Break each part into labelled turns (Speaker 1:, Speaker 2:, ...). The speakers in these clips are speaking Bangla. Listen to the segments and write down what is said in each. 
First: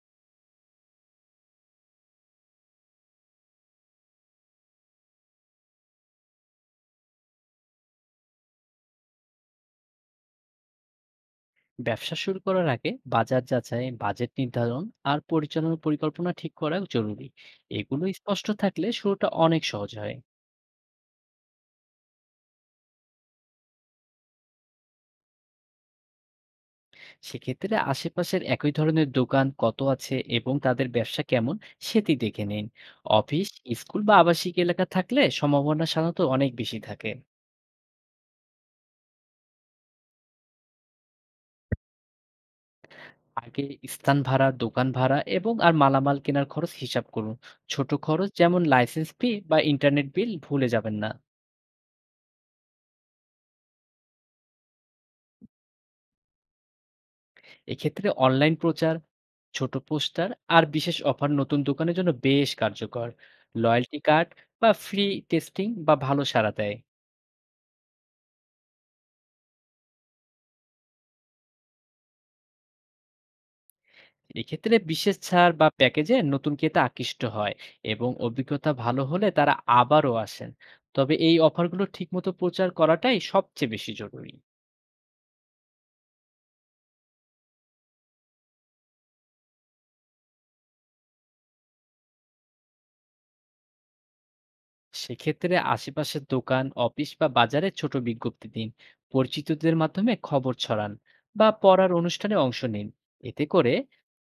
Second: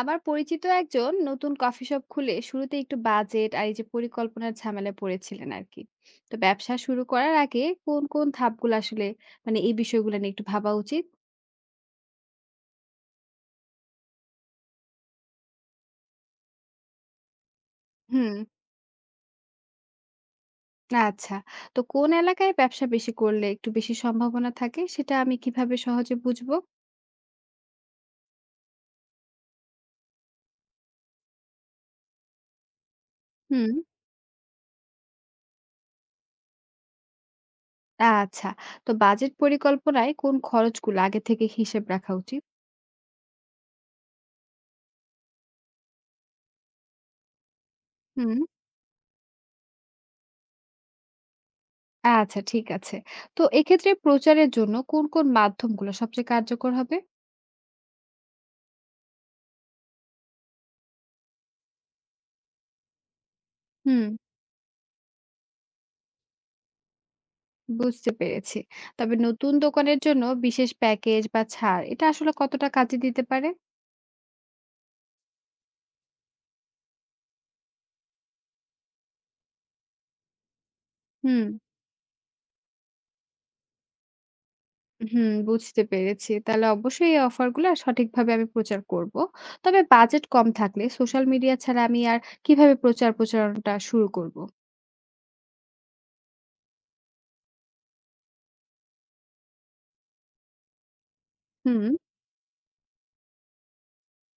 Speaker 1: আমার পরিচিত একজন নতুন কফি শপ খুলে শুরুতে একটু বাজেট আর এই যে পরিকল্পনার ঝামেলায় পড়েছিলেন আর কি। তো ব্যবসা শুরু করার আগে কোন কোন ধাপগুলো আসলে এই বিষয়গুলো নিয়ে একটু ভাবা উচিত?
Speaker 2: ব্যবসা শুরু করার আগে বাজার যাচাই, বাজেট নির্ধারণ আর পরিচালনা পরিকল্পনা ঠিক করা জরুরি। এগুলো
Speaker 1: হুম।
Speaker 2: স্পষ্ট থাকলে শুরুটা অনেক সহজ হয়।
Speaker 1: আচ্ছা। তো কোন এলাকায় ব্যবসা বেশি করলে একটু বেশি সম্ভাবনা থাকে সেটা আমি কিভাবে সহজে বুঝবো?
Speaker 2: সেক্ষেত্রে আশেপাশের একই ধরনের দোকান কত আছে এবং তাদের ব্যবসা কেমন, সেটি দেখে নিন। অফিস,
Speaker 1: হুম।
Speaker 2: স্কুল বা আবাসিক এলাকা থাকলে সম্ভাবনা সাধারণত অনেক বেশি থাকে।
Speaker 1: আচ্ছা। তো বাজেট পরিকল্পনায় কোন খরচগুলো আগে থেকে হিসেব রাখা উচিত?
Speaker 2: আগে স্থান ভাড়া, দোকান ভাড়া এবং আর মালামাল কেনার খরচ হিসাব করুন। ছোট খরচ
Speaker 1: হুম।
Speaker 2: যেমন লাইসেন্স ফি বা ইন্টারনেট বিল ভুলে যাবেন না।
Speaker 1: আচ্ছা, ঠিক আছে। তো এক্ষেত্রে প্রচারের জন্য কোন কোন মাধ্যমগুলো সবচেয়ে কার্যকর হবে?
Speaker 2: এক্ষেত্রে অনলাইন প্রচার, ছোট পোস্টার আর বিশেষ অফার নতুন দোকানের জন্য বেশ কার্যকর। লয়্যাল্টি
Speaker 1: হুম,
Speaker 2: কার্ড বা ফ্রি টেস্টিং বা ভালো সাড়া দেয়।
Speaker 1: বুঝতে পেরেছি। তবে নতুন দোকানের জন্য বিশেষ প্যাকেজ বা ছাড় এটা আসলে কতটা কাজে দিতে পারে?
Speaker 2: এক্ষেত্রে বিশেষ ছাড় বা প্যাকেজে নতুন ক্রেতা আকৃষ্ট হয় এবং অভিজ্ঞতা ভালো হলে তারা আবারও আসেন। তবে এই
Speaker 1: হুম,
Speaker 2: অফারগুলো ঠিকমতো প্রচার করাটাই সবচেয়ে বেশি জরুরি।
Speaker 1: হুম, বুঝতে পেরেছি। তাহলে অবশ্যই এই অফারগুলা সঠিকভাবে আমি প্রচার করব। তবে বাজেট কম থাকলে সোশ্যাল মিডিয়া ছাড়া আমি আর কিভাবে প্রচারণাটা শুরু করব?
Speaker 2: সেক্ষেত্রে আশেপাশের দোকান, অফিস বা বাজারে ছোট বিজ্ঞপ্তি দিন। পরিচিতদের মাধ্যমে খবর ছড়ান বা
Speaker 1: হুম।
Speaker 2: পড়ার অনুষ্ঠানে অংশ নিন। এতে করে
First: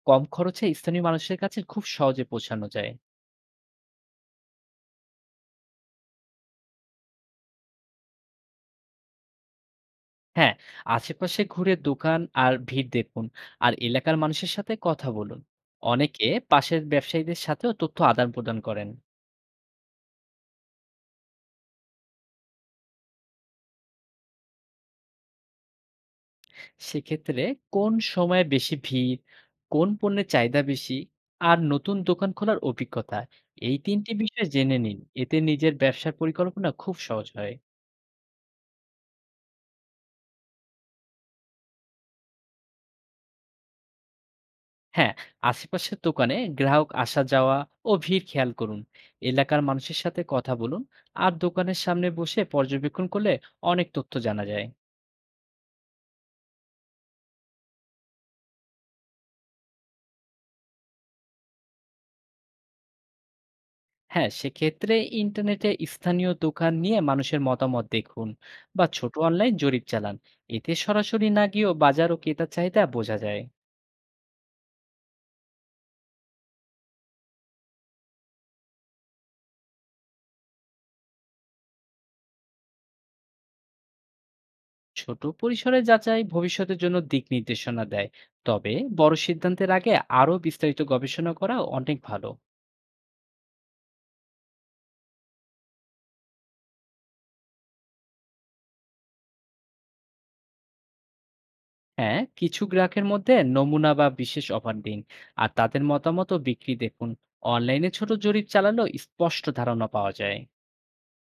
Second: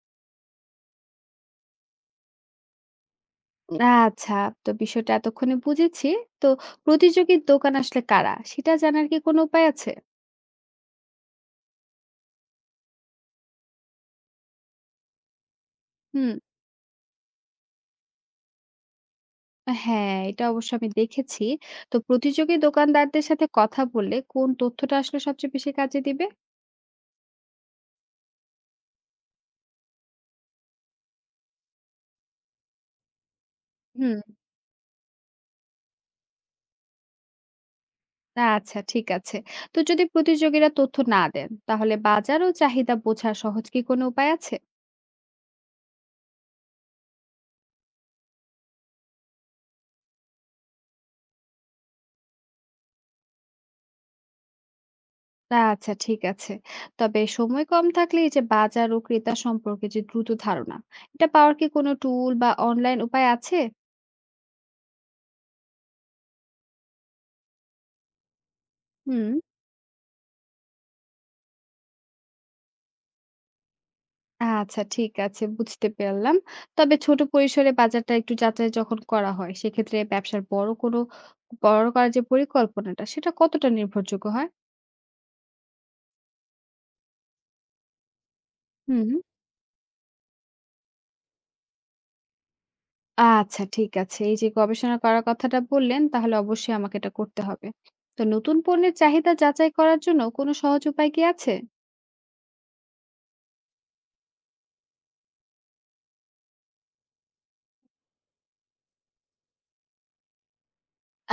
Speaker 2: কম খরচে স্থানীয় মানুষের কাছে খুব সহজে পৌঁছানো যায়।
Speaker 1: আচ্ছা। তো বিষয়টা এতক্ষণে বুঝেছি। তো প্রতিযোগীর দোকান আসলে কারা সেটা জানার কি কোনো উপায় আছে?
Speaker 2: হ্যাঁ, আশেপাশে ঘুরে দোকান আর ভিড় দেখুন আর এলাকার মানুষের সাথে কথা বলুন। অনেকে
Speaker 1: হুম।
Speaker 2: পাশের ব্যবসায়ীদের সাথেও তথ্য আদান-প্রদান করেন।
Speaker 1: হ্যাঁ, এটা অবশ্য আমি দেখেছি। তো প্রতিযোগী দোকানদারদের সাথে কথা বললে কোন তথ্যটা আসলে সবচেয়ে বেশি কাজে দিবে?
Speaker 2: সেক্ষেত্রে কোন সময়ে বেশি ভিড়, কোন পণ্যের চাহিদা বেশি আর নতুন দোকান খোলার অভিজ্ঞতা, এই ৩ টি
Speaker 1: হুম।
Speaker 2: বিষয় জেনে নিন। এতে নিজের ব্যবসার পরিকল্পনা খুব সহজ হয়।
Speaker 1: আচ্ছা, ঠিক আছে। তো যদি প্রতিযোগীরা তথ্য না দেন, তাহলে বাজার ও চাহিদা বোঝা সহজ কি কোনো উপায় আছে?
Speaker 2: হ্যাঁ, আশেপাশের দোকানে গ্রাহক আসা যাওয়া ও ভিড় খেয়াল করুন, এলাকার মানুষের সাথে কথা বলুন আর দোকানের সামনে বসে পর্যবেক্ষণ করলে অনেক তথ্য জানা যায়।
Speaker 1: আচ্ছা, ঠিক আছে। তবে সময় কম থাকলে এই যে বাজার ও ক্রেতা সম্পর্কে যে দ্রুত ধারণা, এটা পাওয়ার কি কোনো টুল বা অনলাইন উপায় আছে?
Speaker 2: হ্যাঁ, সেক্ষেত্রে ইন্টারনেটে স্থানীয় দোকান নিয়ে মানুষের মতামত দেখুন বা ছোট
Speaker 1: হুম।
Speaker 2: অনলাইন জরিপ চালান। এতে সরাসরি না গিয়েও বাজার ও ক্রেতার চাহিদা বোঝা যায়।
Speaker 1: আচ্ছা, ঠিক আছে, বুঝতে পারলাম। তবে ছোট পরিসরে বাজারটা একটু যাচাই যখন করা হয়, সেক্ষেত্রে ব্যবসার বড় করার যে পরিকল্পনাটা সেটা কতটা নির্ভরযোগ্য হয়?
Speaker 2: ছোট পরিসরে যাচাই ভবিষ্যতের জন্য দিক নির্দেশনা দেয়, তবে
Speaker 1: হুম।
Speaker 2: বড় সিদ্ধান্তের আগে আরো বিস্তারিত গবেষণা করা অনেক ভালো।
Speaker 1: আচ্ছা, ঠিক আছে। এই যে গবেষণা করার কথাটা বললেন, তাহলে অবশ্যই আমাকে এটা করতে হবে। তো নতুন পণ্যের চাহিদা যাচাই করার জন্য কোনো সহজ উপায় কি আছে?
Speaker 2: হ্যাঁ, কিছু গ্রাহকের মধ্যে নমুনা বা বিশেষ অফার দিন আর তাদের মতামত ও বিক্রি দেখুন। অনলাইনে ছোট জরিপ চালালেও স্পষ্ট ধারণা পাওয়া যায়।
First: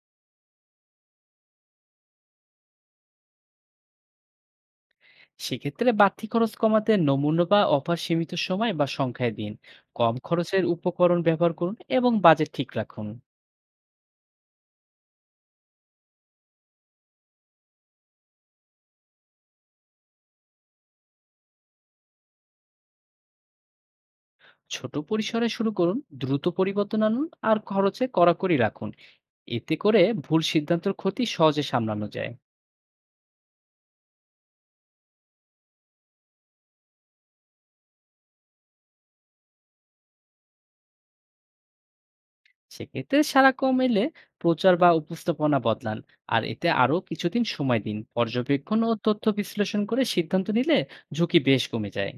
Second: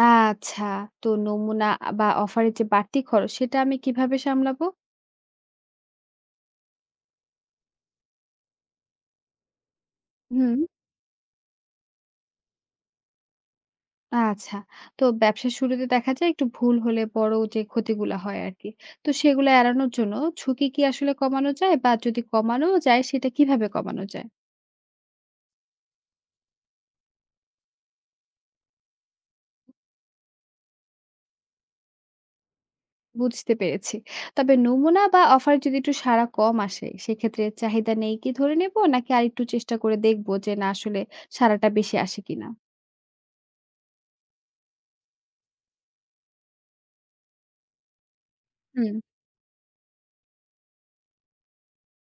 Speaker 1: আচ্ছা। তো নমুনা বা অফারের যে বাড়তি খরচ সেটা আমি কিভাবে সামলাবো?
Speaker 2: সেক্ষেত্রে বাড়তি খরচ কমাতে নমুনা বা অফার সীমিত সময় বা সংখ্যায় দিন, কম
Speaker 1: হুম।
Speaker 2: খরচের উপকরণ ব্যবহার করুন এবং বাজেট ঠিক রাখুন।
Speaker 1: আচ্ছা। তো ব্যবসার শুরুতে দেখা যায় একটু ভুল হলে বড় যে ক্ষতিগুলা হয় আরকি। তো সেগুলা এড়ানোর জন্য ঝুঁকি কি আসলে কমানো যায়? বা যদি কমানোও যায় সেটা কিভাবে কমানো যায়?
Speaker 2: ছোট পরিসরে শুরু করুন, দ্রুত পরিবর্তন আনুন আর খরচে কড়াকড়ি রাখুন। এতে করে ভুল সিদ্ধান্তের ক্ষতি সহজে সামলানো যায়।
Speaker 1: বুঝতে পেরেছি। তবে নমুনা বা অফার যদি একটু সাড়া কম আসে সেক্ষেত্রে চাহিদা নেই কি ধরে নেব? নাকি আরেকটু চেষ্টা করে দেখব যে না আসলে সাড়াটা বেশি আসে কিনা?
Speaker 2: সেক্ষেত্রে সাড়া কম এলে প্রচার বা উপস্থাপনা বদলান আর এতে আরো কিছুদিন সময় দিন। পর্যবেক্ষণ ও
Speaker 1: হুম।
Speaker 2: তথ্য বিশ্লেষণ করে সিদ্ধান্ত নিলে ঝুঁকি বেশ কমে যায়।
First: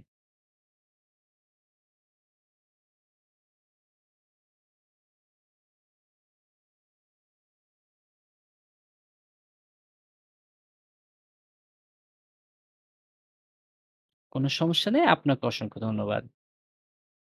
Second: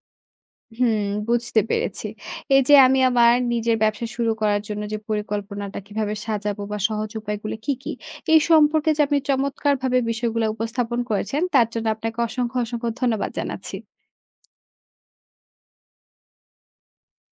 Speaker 1: হুম, বুঝতে পেরেছি। এই যে আমি আমার নিজের ব্যবসা শুরু করার জন্য যে পরিকল্পনাটা কিভাবে সাজাবো বা সহজ উপায়গুলো কি, কি? এই সম্পর্কে যে আপনি চমৎকারভাবে বিষয়গুলা উপস্থাপন করেছেন তার জন্য আপনাকে অসংখ্য ধন্যবাদ জানাচ্ছি।
Speaker 2: কোনো সমস্যা নেই, আপনাকে অসংখ্য ধন্যবাদ।